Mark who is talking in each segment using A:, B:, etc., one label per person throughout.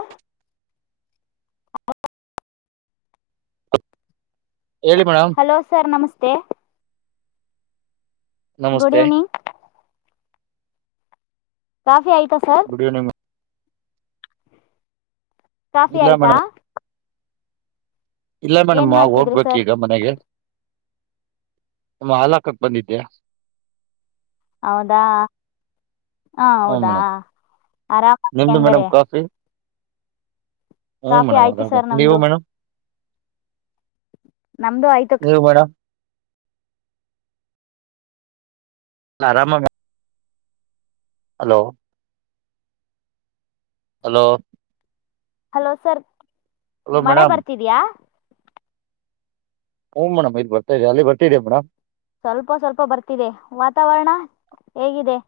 A: ಹ
B: ಹೇಳಿ madam
A: hello sir ನಮಸ್ತೆ ಗುಡ್
B: ನಮಸ್ತೆ
A: ಈವ್ನಿಂಗ್ ಕಾಫಿ ಆಯ್ತಾ ಸರ್
B: ಗುಡ್ ಈವ್ನಿಂಗ್
A: ಕಾಫಿ
B: ಇಲ್ಲ
A: ಆಯ್ತಾ
B: ಮೇಡಮ್ ಇಲ್ಲ ಮೇಡಮ್
A: ಏನ್
B: ಆ
A: ಮಾಡ್ತಿದ್ರಿ
B: ಹೋಗ್ಬೇಕು
A: ಸರ್
B: ಈಗ ಮನೆಗೆ ಮೇಡಂ ಹಾಲಕಕ್ಕೆ ಬಂದಿದ್ದ್ಯಾ
A: ಹೌದಾ ಹಾ
B: ಹ್ಞೂ
A: ಹೌದಾ
B: ಮೇಡಮ್
A: ಆರಾಮ ಹೆಂಗಾರೆ
B: ಹ
A: ಕಾಫಿ
B: ಮೇಡಮ್
A: ಆಯ್ತು
B: ಅರಾಮ್
A: ಸರ್
B: ನೀವ್
A: ನಮ್ದು
B: ಮೇಡಮ್
A: ನಮ್ದು ಆಯ್ತ
B: ನೀವು ಮೇಡಮ್ ಆರಾಮ hello hello
A: hello sir
B: hello
A: ಮಳೆ
B: ಮೇಡಮ್
A: ಬರ್ತಿದ್ಯಾ
B: ಹ್ಮ್ ಮೇಡಮ್ ಇಲ್ಲಿ ಬರ್ತಿದೆ ಅಲ್ಲಿ ಬರ್ತಿದೀಯಾ ಮೇಡಮ್
A: ಸ್ವಲ್ಪ ಸ್ವಲ್ಪ ಬರ್ತಿದೆ ವಾತಾವರಣ ಹೇಗಿದೆ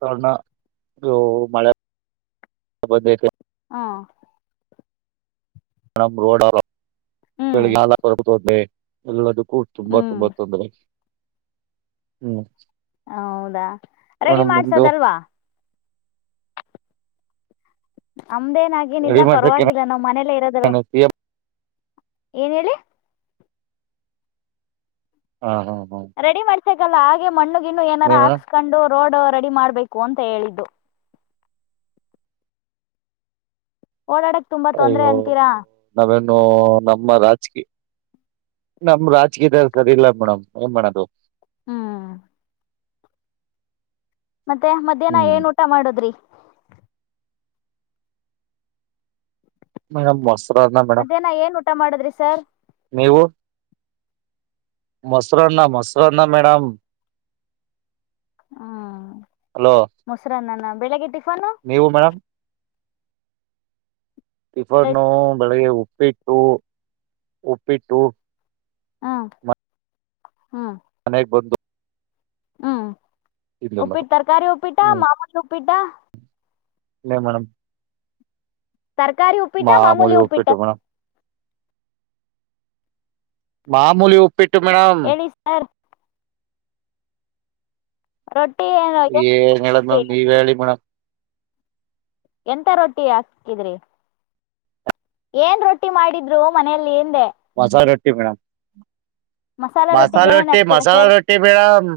B: ತಣ [unintelligible] ಮಳೆ ಬಂದ
A: ಹಾ
B: ಮ್ ರೋಡ್
A: ಹ್ಮ್
B: ಬೆ ಎಲ್ಲ [unintelligible] ಹೂ ತುಂಬಾ
A: ಹ್ಮ್
B: ತುಂಬ ತೊಂದ್ರೆ ಹ್ಮ್
A: ಹೌದಾ ರೆಡಿ
B: ಮೇಡಮ್ ನಿಮ್ದು
A: ಮಾಡ್ಸೋದಲ್ವಾ ಅಮ್ದೇನ್ ಆಗೇನ
B: ರೆಡಿ
A: ಇಲ್ಲ
B: ಮಾಡ್ಸಕ್ಕೆ
A: ಪರವಾಗಿಲ್ಲ ನಾವ್ ಮನೆಲೆ ಇರೋದಲ್ವಾ
B: ಸಿ ಎಂ
A: ಏನ್ ಹೇಳಿ
B: ಹಾ ಹಾ ಹಾ
A: ರೆಡಿ ಮಾಡ್ಸಕಲ್ಲ ಹಾಗೆ ಮಣ್ಣು ಗಿಣ ಏನಾರ
B: ನೀವ್ ಮೇಡಮ್
A: ಹಾಕ್ಸ್ಕೊಂಡು ರೋಡು ರೆಡಿ ಮಾಡ್ಬೇಕು ಅಂತ ಹೇಳಿದ್ದು ಓಡಾಡಕ್ ತುಂಬಾ ತೊಂದ್ರೆ ಅಂತೀರಾ
B: ಓ ನಮ್ಮ ರಾಜಕೀಯ ನಮ್ ರಾಜಕೀಯದವರು ಸರಿ ಇಲ್ಲ ಮೇಡಮ್ ಏನ್ ಮಾಡೋದು
A: ಹ್ಮ್ ಮತ್ತೆ ಮಧ್ಯಾಹ್ನ
B: ಹ್ಮ್
A: ಏನ್ ಊಟ ಮಾಡದ್ರಿ
B: ಮೇಡಮ್ ಮೊಸ್ರನ್ನ ಮೇಡಮ್
A: ಮಧ್ಯಾಹ್ನ ಏನ್ ಊಟ ಮಾಡುದ್ರಿ ಸರ್
B: ನೀವು ಮೊಸೂರನ್ನ ಮೊಸೂರನ್ನ ಮೇಡಮ್
A: ಹ್ಮ್
B: ಹಲೋ
A: ಮೊಸರನ್ನನ ಬೆಳಗ್ಗೆ ಟಿ
B: ನೀವು ಮೇಡಮ್ ಟಿಫನ್ನು ಬೆಳಗ್ಗೆ ಉಪ್ಪಿಟ್ಟು ಉಪ್ಪಿಟ್ಟು
A: ಹ್ಮ್ ಹ್ಮ್
B: ಮನೆಗ್ ಬಂಧು
A: ಹ್ಮ್
B: ಮೇಡಮ್
A: ಉಪ್ಪಿಟ್ಟ ತರಕಾರಿ ಉಪ್ಪಿಟ್ಟ
B: ಹ್ಮ್
A: ಮಾಮೂಲಿ ಉಪ್ಪಿಟ್ಟ
B: ಇನ್ನೇನ್ ಮೇಡಂ
A: ತರ್ಕಾರಿ ಉಪ್ಪಿಟ ಮಾಮೂಲಿ ಉಪ್ಪಿಟ
B: ಉಪ್ಪಿಟ್ಟು ಮೇಡಮ್ ಮಾಮೂಲಿ ಉಪ್ಪಿಟ್ಟು ಮೇಡಮ್
A: ಹೇಳಿ ಸರ್ ರೋಡ್
B: ಏನ್ ಹೇಳೋದು ಮೇಡಂ ನೀವೇ ಹೇಳಿ ಮೇಡಂ
A: ಎಂತ ರೊಟ್ಟಿ ಹಾಕಿದ್ರಿ ಏನ್ ರೊಟ್ಟಿ ಮಾಡಿದ್ರು ಮನೆಯಲ್ಲಿ ಏನ್
B: ಮಜ ರೊಟ್ಟಿ ಮೇಡಮ್
A: ಮಸಾಲಾ ರೊಟ್ಟಿಗೆ
B: ಮಸಾಲೆ
A: ಏನೇನ್
B: ರೊಟ್ಟಿ
A: ಹಾಕ್ತೀರಾ
B: ಮಸಾಲಾ
A: ಸರ್
B: ರೊಟ್ಟಿ ಮೇಡಮ್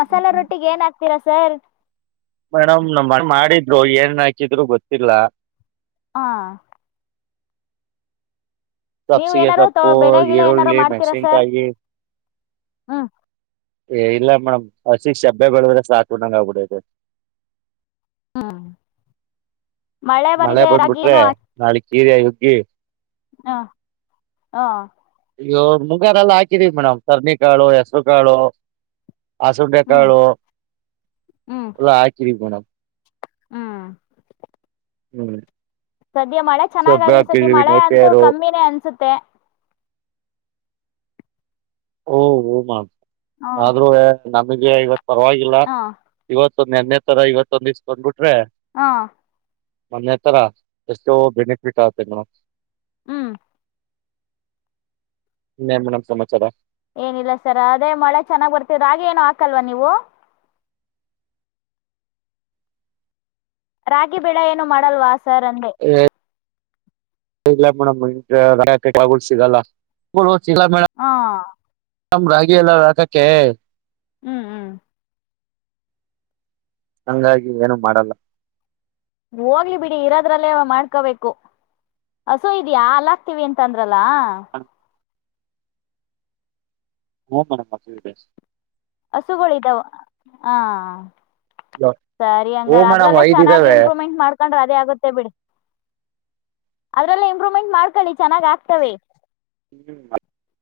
A: ಮಸಾಲಾ [unintelligible]
B: ಮೇಡಮ್ ನಮ್ಮ ಅಣ್ಣ ಮಾಡಿದ್ರು ಏನ್ ಹಾಕಿದ್ರು ಗೊತ್ತಿಲ್ಲ.
A: ಹಾ. ನೀವ
B: ಸಬ್ಸಿಗೆ
A: ಏನಾರೂ ತೊ
B: ಸೊಪ್ಪು
A: ಬೆಳೆಗಿಳೆ ಏನಾರು
B: ಈರುಳ್ಳಿ
A: ಮಾಡ್ತೀರಾ ಸರ್.
B: ಮೆಣಸಿನ್ಕಾಯಿ
A: ಹ್ಮ್.
B: ಏ್ ಇಲ್ಲ ಮೇಡಮ್ ಹಸಿಗೆ ಶಬ್ಬ್ಯ ಬೆ್ರ ಸಾಕೊಂಡಂಗ ಆಗ್ಬಿಡತೆ.
A: ಹ್ಮ.
B: ಮಳೆ ಬಂದ್ಬಿಟ್ರೆ ನಾಳಗ್ ಕೀರಿ ಯುಗ್ಗಿ.
A: ಹಾ ಹಾ.
B: ಇ ಮುಂಗಾರ ಎಲ್ಲ ಹಾಕಿದೀವಿ ಮೇಡಮ್ ಸರ್ನಿಿಕಾಳು ಹೆಸರು ಕಾಳು.
A: ಹ್ಮ್
B: ಆಸಂಬೆಕಾಳು
A: ಹ್ಮ್
B: ಎಲ್ಲ ಆಕರಿ ಮೇಡಮ್.
A: ಹ್ಮ್.
B: ಹ್ಮ್.
A: ಸದ್ಯ ಮಳೆ
B: ಶಬ್ಬೆ
A: ಚೆನ್ನಾಗರಿ ಈ ಸತಿ
B: ಹಾಕಿದೀವಿ
A: ಮಳೆ ಅಂತೂ
B: ನೇಪಿಯರು
A: ಕಮ್ಮಿನೇ ಅನ್ಸುತ್ತೆ.
B: ಹಓ ಹ ಮ್
A: ಹ
B: ಆದ್ರೂ ನಮಗೆ ಇವತ್ ಪರವಾಗಿಲ್ಲ
A: ಹ
B: ಇವತ್ತ ತ್ತ ನನ್ನೆ ತರ ಇವತ್ತುೊಂದಿಸ್ಕ್ಬಿಟ್ಟು.
A: ಹಾ.
B: ಮೊನೆೆ ತರ ಎಷ್ಟೋ ಬೆನಿಫಿಟ್ ಆತೆ ಮಡಮ್.
A: ಹ್ಮ್.
B: ಇನ್ನೇನ್ ಮೇಡಂ ಸಮಾಚಾರ.
A: ಏನಿಲ್ಲ ಸರ ಅದೇ ಮಳೆ ಚೆನ್ನಾಗ್ ಬರ್ತವಿ ರಾಗಿ ಏನು ಹಾಕಲ್ವಾ ನೀವು. ರಾಗಿ ಬೆಳೆ ಏನು ಮಾಡಲ್ವ ಸರಂದೆ.
B: ಏ [unintelligible]
A: ಹಾ.
B: ನಮ್ ರಾಗಿ ಎಲ್ಲ ರಾಕಕ್ಕೆ.
A: ಹ್ಮ್ ಹ್ಮ್.
B: ಹಂಗಾಗಿ ಏನು ಮಾಡಲ್ಲ.
A: ಹೋಗ್ಲಿ ಬಿಡಿ ಇರೋದ್ರಲ್ಲೇ ಮಾಡ್ಕೋಬೇಕು ಹಸೋ ಇದ್ಯಾ ಅಲಾಕ್ತಿವಿ ಅಂತ ಅಂದ್ರ. [inaudible]
B: ಹ ಮೇಡಮ್ ಹಸು ಇದೆ.
A: ಹಸುಗಳ ಇದಿದಾವ ಹಾ. ಸರಿ
B: ಹೂ
A: ಹಂಗಾರ
B: ಮೇಡಮ್
A: ಅದ್ರಲ್ಲೇ
B: ಐದ್
A: ಚೆನ್ನಾಗಿ
B: ಇದಾವೆ
A: ಇಂಪ್ರೂವ್ಮೆಂಟ್ ಮಾಡ್ಕೊಂಡ್ರೆ ಅದೇ ಆಗುತ್ತೆ ಬಿಡಿ. ಅದ್ರಲ್ಲ ಇಂಪ್ರೂವ್ಮೆಂಟ್ ಮಾಡ್ಕೊಳ್ಳಿ ಚೆನ್ನಾಗ್ ಆಗ್ತವೆ.
B: [inaudible]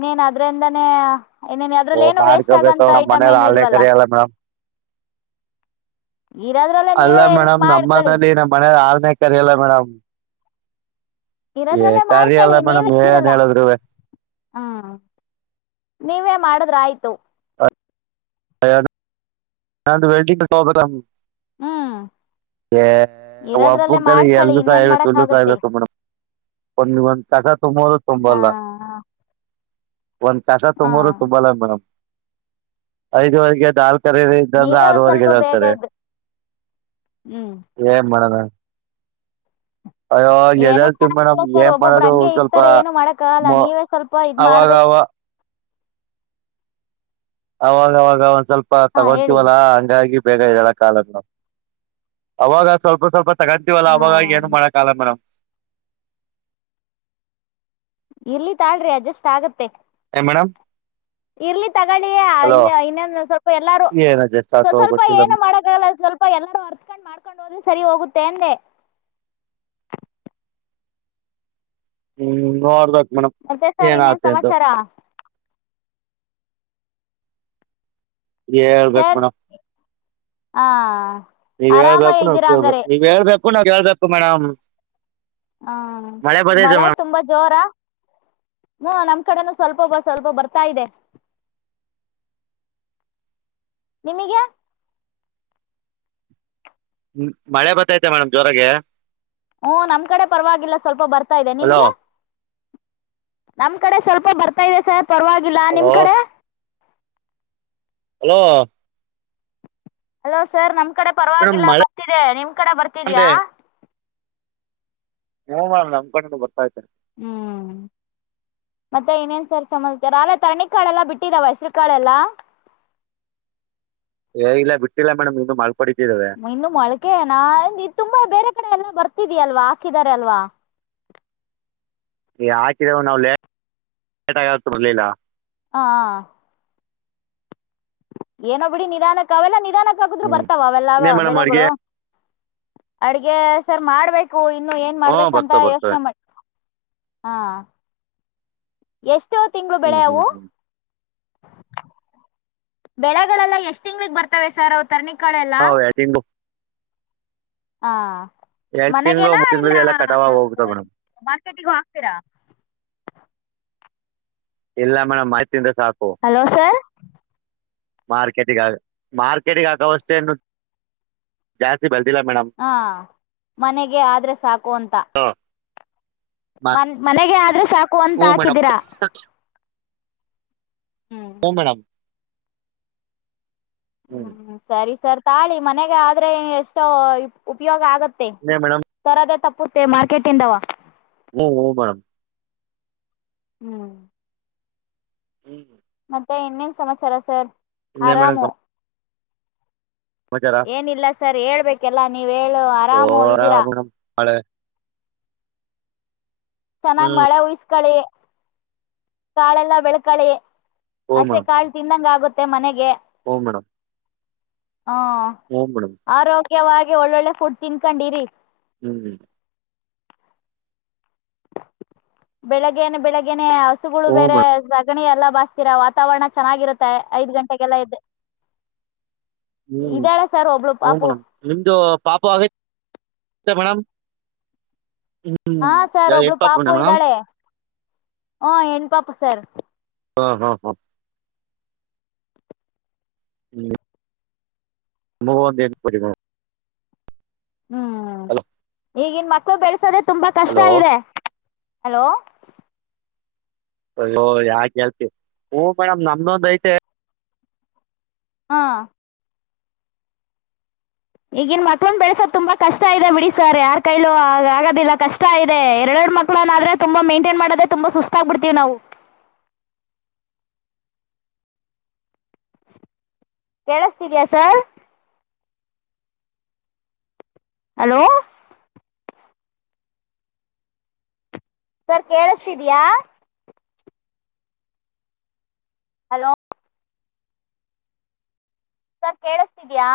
A: ನೀನ್ ಅದ್ರಿಂದಾನೇ. ಏನೇನ
B: ಓ
A: ಅದ್ರಲ್ಲಿ ಏನು ವೇಸ್ಟ್
B: ಮಾಡ್ಕೋಬೇಕು
A: ಆಗಂತ
B: ನಮ್
A: ಐಟಮ್
B: ಮನೇಲಿ
A: ಏನು
B: ಹಾಲ್ನೇ
A: ಇಲ್ವಲ್ಲ.
B: ಕರಿಯಲ್ಲ ಮೇಡಮ್
A: ಇರೋದ್ರಲ್ಲೇ
B: ಅಲ್ಲ
A: ನೀವೇ ಎಲ್ಪ್
B: ಮೇಡಮ್ ನಮ್ಮ
A: ಮಾಡ್ಕಳಿ
B: ಮನಲಿ ನಮ್ಮ್ ಮನ ಆರನೆೇ ಕರಿಲ್ಲ ಮೇಡಮ್. ಏ
A: ಇರೋದ್ರಲ್ಲೇ
B: ಕರಿಯಲ್ಲ
A: ಮಾಡ್ಕಳಿ
B: ಮೇಡಮ್ ಏನ್
A: ನೀವೇರಲ್ಲ
B: ಹೇಳಿದ್ರುವೆ
A: ಹ್ಮ. ನೀವೇ ಮಾಡುದ್ರ ಆಯ್ತು.
B: [inaudible]
A: ಹ್ಮ್. ಇರೋದ್ರಲ್ಲೇ ಮಾಡ್ಕಳಿ ಇನ್ನೇನ್
B: [unintelligible]
A: ಮಾಡಕ್ ಆಗತ್ತೆ
B: ಒಂದು ಒಂದು ಕಸ ತುಂಬ ಅಂದ್ರು
A: ಹ
B: ತುಂಬಲ್ಲ. ಒಂದ್ ಕಸ
A: ಹ
B: ತುಂಬೋರು ತುಂಬಲ್ಲ ಮೇಡಮ್ ಐದುವರೆಗೆ ಎದ್ದ ಹಾಲ್ ಕರಿ ಇದ
A: ನೀವೇ ಒಂದ್ ಸ್ವಲ್ಪ ಬೇಗ
B: ಆರವರೆಗೆರ್ತಾರೆ
A: ಇದ್ ಹ್ಮ್
B: ಏನ್ ಮಾಡೋಣ. ಅಯ್ಯೋ
A: ಏನು
B: ಎದ್ದೇಳ್ತೀವಿ ಮೇಡಮ್
A: ಮಾಡಂಗಿಲ್ಲ ಸರ್
B: ಏನ್
A: ಒಬ್ಬೊಬ್ರು
B: ಮಾಡೋದು
A: ಹಂಗೆ
B: ಒಂದ್ ಸ್ವಲ್ಪ
A: ಇರ್ತಾರೆ ಏನು ಮಾಡಕ್ಕಾಗಲ್ಲ
B: ಮೊ
A: ನೀವೇ ಸ್ವಲ್ಪ ಇದ್
B: ಅವಾಗ
A: ಮಾಡ್ಬೇಕು.
B: ಅವ ಅವಾಗವಾಗ ಒಂದ್ ಸ್ವಲ್ಪ
A: ಹಾ ಹೇಳಿ
B: ತಗೊತೀವಲ್ಲಾ ಹಂಗಾಗಿ. ಬೇಗ ಎಳಕ ಆಗಲ್ಲಾ ಅವಾಗ ಸ್ವಲ್ಪ ಸ್ವಲ್ಪ. ತಗಂತೀವಲ್ಲ
A: ಹಾ
B: ಅವಾಗ ಏನು ಮಾಡಕ್ಕಲ್ಲ ಮೇಡಮ್
A: ಇಲ್ಲಿ ತಾಳ್ರಿ ಅಡ್ಜಸ್ಟ್ ಆಗತ್ತೆ
B: ಏ ಮೇಡಮ್
A: ಇರ್ಲಿ
B: ಹಲೋ
A: ತಗೊಳ್ಳಿಇನ್ನ ಇನ್ನೊಂದು ಸ್ವಲ್ಪ ಎಲ್ಲಾರು
B: ಏನ ಜಸ್ಟ್
A: ಸ್
B: ಆತೋ
A: ಸ್ವಲ್ಪ
B: ಗೊತ್ತಿಲ್ಲ
A: ಏನನು ಮಾಡಕ್ಕಲ್ಲ ಸ್ವಲ್ಪ ಎಲ್ಲರೂ ಅರ್ತ್ಕೊಂಡ್ ಮಾಡ್ಕೊಂಡ್ ಹೋದ್ರೆ ಸರಿ ಹೋಗುತ್ತೆ ಅಂದೆ
B: ಹ್ಮ್ ನೋಡ್ಬೇಕಕ್ ಮೇಡಮ್
A: ಮತ್ತೆ ಸರ್ ಇನ್ನೇನು
B: ಏನತ ಅಂತ
A: ಸಮಾಚಾರ
B: ಳ್ಬತ್
A: ಸರ್
B: ಮಣ
A: ಹಾಂ
B: ನೀವ್
A: ಆರಾಮಾಗಿ
B: ಹೇಳ್ಬೇಕು ನ
A: ಇದ್ದೀರಾ
B: ಕೇಳ್ಬೇಕ
A: ಹಂಗಾರೆ
B: ನೀವ್ ಹೇಳ್ಬೇಕು ನಾವ ಹೇಳ್ಬೇಕು ಮೇಡಮ್
A: ಹಾ ಮಳೆ ತುಂಬಾ ಜೋರ ಹ್ಮ ನಮ ಕಡೆನೂ ಸ್ವಲ್ಪೊಬ ಸ್ವಲ್ಪ ಬರ್ತಾ ಇದೆ ನಿಮಗೆ
B: ಮಳೆ ಬತೃತೆ ಮೇಡಮ್ ಜೋರಗೆ
A: ಹಓ ನಮ್ ಕಡೆ ಪರವಾಗಿಲ್ಲ ಸ್ವಲ್ಪ ಬರ್ತಾ ಇದೆ
B: ಹಲೋ
A: ನಿಮ್ಗೆ ನಮ ಕಡೆ ಸ್ವಲ್ಪ ಬರ್ತಾ ಇದೆ ಸರ್ ಪರವಾಗಿಲ್ಲ
B: ಹಲೋ
A: ನಿಮ್ ಕಡೆ
B: ಹಲೋ
A: ಹಲೋ ಸರ್ ನಮ್ ಕಡೆ
B: ಮೇಡಮ್
A: ಪರವಾಗಿಲ್ಲ
B: ಮಳೆ
A: ಬರ್ತಿದೆ ನಿಮ್ ಕಡೆ ಬರ್ತಿದ್ಯಾ
B: ಬಂದೆ ಹ್ಮ್ ಮ್ ನಮ್ ಕೊಂಡು ಬರ್ತಾ ಇದತೇನೆ
A: ಹ್ಮ್ ಮತ್ತೆ ಇನೇನ್ ಸರ್ ಚತಾರ ಅಲ್ಲ ತರಣಿ ಕಾಳೆಲ್ಲ ಬಿಟ್ಟಿರವ ಹೆಸರು ಕಾಳೆಲ್ಲ [unintelligible]
B: ಏ ಇಲ್ಲ ಬಿಟ್ಟಿಲ್ಲ ಮೇಡಮ್ ಇನ್ನು ಮಾಡ್ರರೋಂಡ
A: ಇನ್ನು ಮೊಳಕೆನಾ ತುಂಬಾ ಬೇರೆ ಕಡೆ ಎಲ್ಲ ಬರ್ತಿದಿಲ್ವಾ ಹಾಕಿದಿದ್ದಾರೆ ಅಲ್ವಾ
B: ಹಾಕಿದವು ನಾವುಲೇಟ್ ಆಗ ಬರ್ಲಿಲ್ಲ
A: ಹ ಏನೋ ಬಿಡಿ ನಿಧಾನಕ್ ಅವೆಲ್ಲ ನಿಧಾನಕ್ಕ ಆಗುದ್ರು
B: ಹ್ಮ್
A: ಬರ್ತಾವೆಲ್ಲ
B: ಇನ್ನೇ ಮೇಡಮ್ ಅಡ್ಗೆ
A: ಬೆಳೆಗಳು ಅಡ್ಗೆ ಸರ್ ಮಾಡ್ಬೇಕು ಇನ್ನು ಏನ್
B: ಹ್ಮ
A: ಮಾಡ್ಬೇಕಂತ
B: ಬರ್ತವೆ ಬರ್ತವೆ
A: ಯೋಚನೆ ಮಾಡ ಹಾ ಎಷ್ಟು
B: ಹ್ಮ್
A: ಬೆಳೆ
B: ಹ್ಮ್
A: ಅವು
B: ಹ್ಮ್
A: ಬೆಳೆಗಳೆಲ್ಲ ಎಷ್ಟ್ ತಿಂಗಳಿಗೆ ಬರ್ತವೆ ಸರ್ ತರ್ನಿ ಕಾಳ ಎಲ್ಲ
B: ನಾವು ಎರಡು ತಿಂಗಳು
A: ಹಾ
B: ಎರಡು ತಿಂಗಳು
A: ಮನೆಗೇನ
B: ಮೂರು
A: ಇಲ್ಲ
B: ತಿಂಗಳು ಎಲ್ಲ ಕಟಾವಾಗ ಹೋಗ್ಬಿಡ್ತಾವ ಮೇಡಮ್
A: ಮಾರ್ಕೆಟಿಗ ಹಾಕ್ತೀರಾ [unintelligible]
B: ಎಲ್ಲಾ ಮೇಡಮ್ ಮಾಹಂದ ಸಾಕು
A: ಹಲೋ ಸರ್
B: ಮಾರ್ಕೆಟಗ ಮಾರ್ಕೆಟಗ ಆಕವಷ್ಟೇನ್ನು ಜಾಸ್ತಿ ಬೆಳ
A: ಹಾ ಮನೆಗೆ ಆದ್ರೆ ಸಾಕು ಅಂತ ಮನ್ ಮನೆಗೆ ಆದ್ರೆ ಸಾಕು ಅಂತ
B: ಹ್ಞೂ ಮೇಡಮ್
A: ಹಾಕಿದಿರಾ
B: ಹ್ಞೂ ಮೇಡಮ್ ಹ್ಞೂ
A: ಹ್ಮ್ ಸರಿ ಸರ್ ತಾಳಿ ಮನೆಗೆ ಆದ್ರೆ ಎಷ್ಟೋ ಉಪಯೋಗ ಆಗುತ್ತ
B: ಇನ್ನೇ ಮೇಡಮ್
A: ತರದ ತಪ್ಪುತ್ತೆ ಮಾರ್ಕೆಟ್ ಇಂದವ
B: ಹ್ಮ ಹ ಮೇಡ್
A: ಹ್ಮ್
B: ಹ್ಮ್ ಹ್ಮ್
A: ಮ ಎನ್ನೇನ್ ಸಮಾಚಾರ ಸರ್
B: ಇನ್ನೇ ಮೇಡಮ್
A: ಆರಾಮು
B: ಸಮಾಚಾರ
A: ಏನಿಲ್ಲ ಸರ್ ಹೇಳ್ಬೇಕೆಲ್ಲ ನೀವ ಹೇಳು ಆರಾಮು
B: ಜೋರ
A: ಇದ್ದೀರಾ
B: ಮೇಡಮ್ ಮಳೆ
A: ಚೆನ್ನಾಗ್
B: ಹ್ಮ್
A: ಮಳೆ ಉಯಸ್ಕಳಿ ಕಳೆಲ್ಲ ಬೆಳ್ಕಳಿ ಹಸೆ ಕಾಳು ತಿಂದಂಗ ಆಗುತ್ತೆ ಮನೆಗೆ
B: ಓ ಮೇಡಮ್
A: ಹಾ
B: ಹ್ಞೂ ಮೇಡಮ್
A: ಆರೋಗ್ಯವಾಗಿ ಒಳ್ಳೊಳ್ಳೆ ಫುಡ್ ತಿನ್ಕೊಂಡಿರಿ
B: ಹ್ಮ್್ಮ
A: ಬೆಳಗನೆ ಬೆಳಗ್ನೆ ಹಸುಗಳು
B: ಹ್ಞೂ
A: ಬೇರೆ
B: ಮೇಡಮ್
A: ಸಗಣಿ ಎಲ್ಲ ಬಸ್ತೀರಾ ವಾತಾವರಣ ಚೆನ್ನಾಗಿರುತ್ತೆ ಐದ್ ಗಂಟೆಗೆಲ್ಲ ಇದ್ದೆ
B: ಹ್ಮ್ ಹ ಮೇಡಮ್ ನಿಮ್ದು ಪಾಪ ಆಗೈತ್ ಇತ್ತ ಮಣ
A: ಹಾ ಸಾರ್ ಒಬ್ಬಳು ಪಾಪು ಇದ್ದಾಳೆ ಹ ಹೆನ್ ಪಾಪು ಸಾರ್
B: ಹಾ ಹಾ ಹಾ ಹ್ಮ್ ಮೂವೊಂದೇನ ಕೊಡಿಮ
A: ಹ್ಮ್ ಈಗನ್ ಮಕ್ಳು ಬೆಳಸೋದೆೆ ತುಂಬಾ ಕಷ್ಟ
B: ಹಲೋ
A: ಇದೆ ಹಲೋ
B: ಅಯ್ಯೋ ಯಾ ಹೇಳ್ತಿ ಹ ಮೇಡಮ್ ನಮ್ದೊಂದ್ ಐತೆ
A: ಹಾ ಈಗನ್ ಮಕ್ಳಂದ ಬೆಳೆಸೋದ ತುಂಬಾ ಕಷ್ಟ ಇದೆ ಬಿಡಿ ಸರ್ ಯಾರ್ ಕೈಲು ಆ ಆಗದಿಲ್ಲ ಕಷ್ಟ ಇದೆ ಎರಡ ಮಕ್ಳುನಾದ್ರೆ ತುಂಬಾ ಮೇಂಟನ್ ಮಾಡೋದೆ ತುಂಬಾ ಸುಸ್ತಾಗಬಿಡ್ತೀವಿ ನಾವು ಕೇಳಿಸತಿದಯಾ ಸರ್ ಹಲೋ ಸರ್ ಕೇಳಿಸಿದ್ಯಾ ಹಲೋ ಸರ್ ಕೇಳಿಸತಿದಯ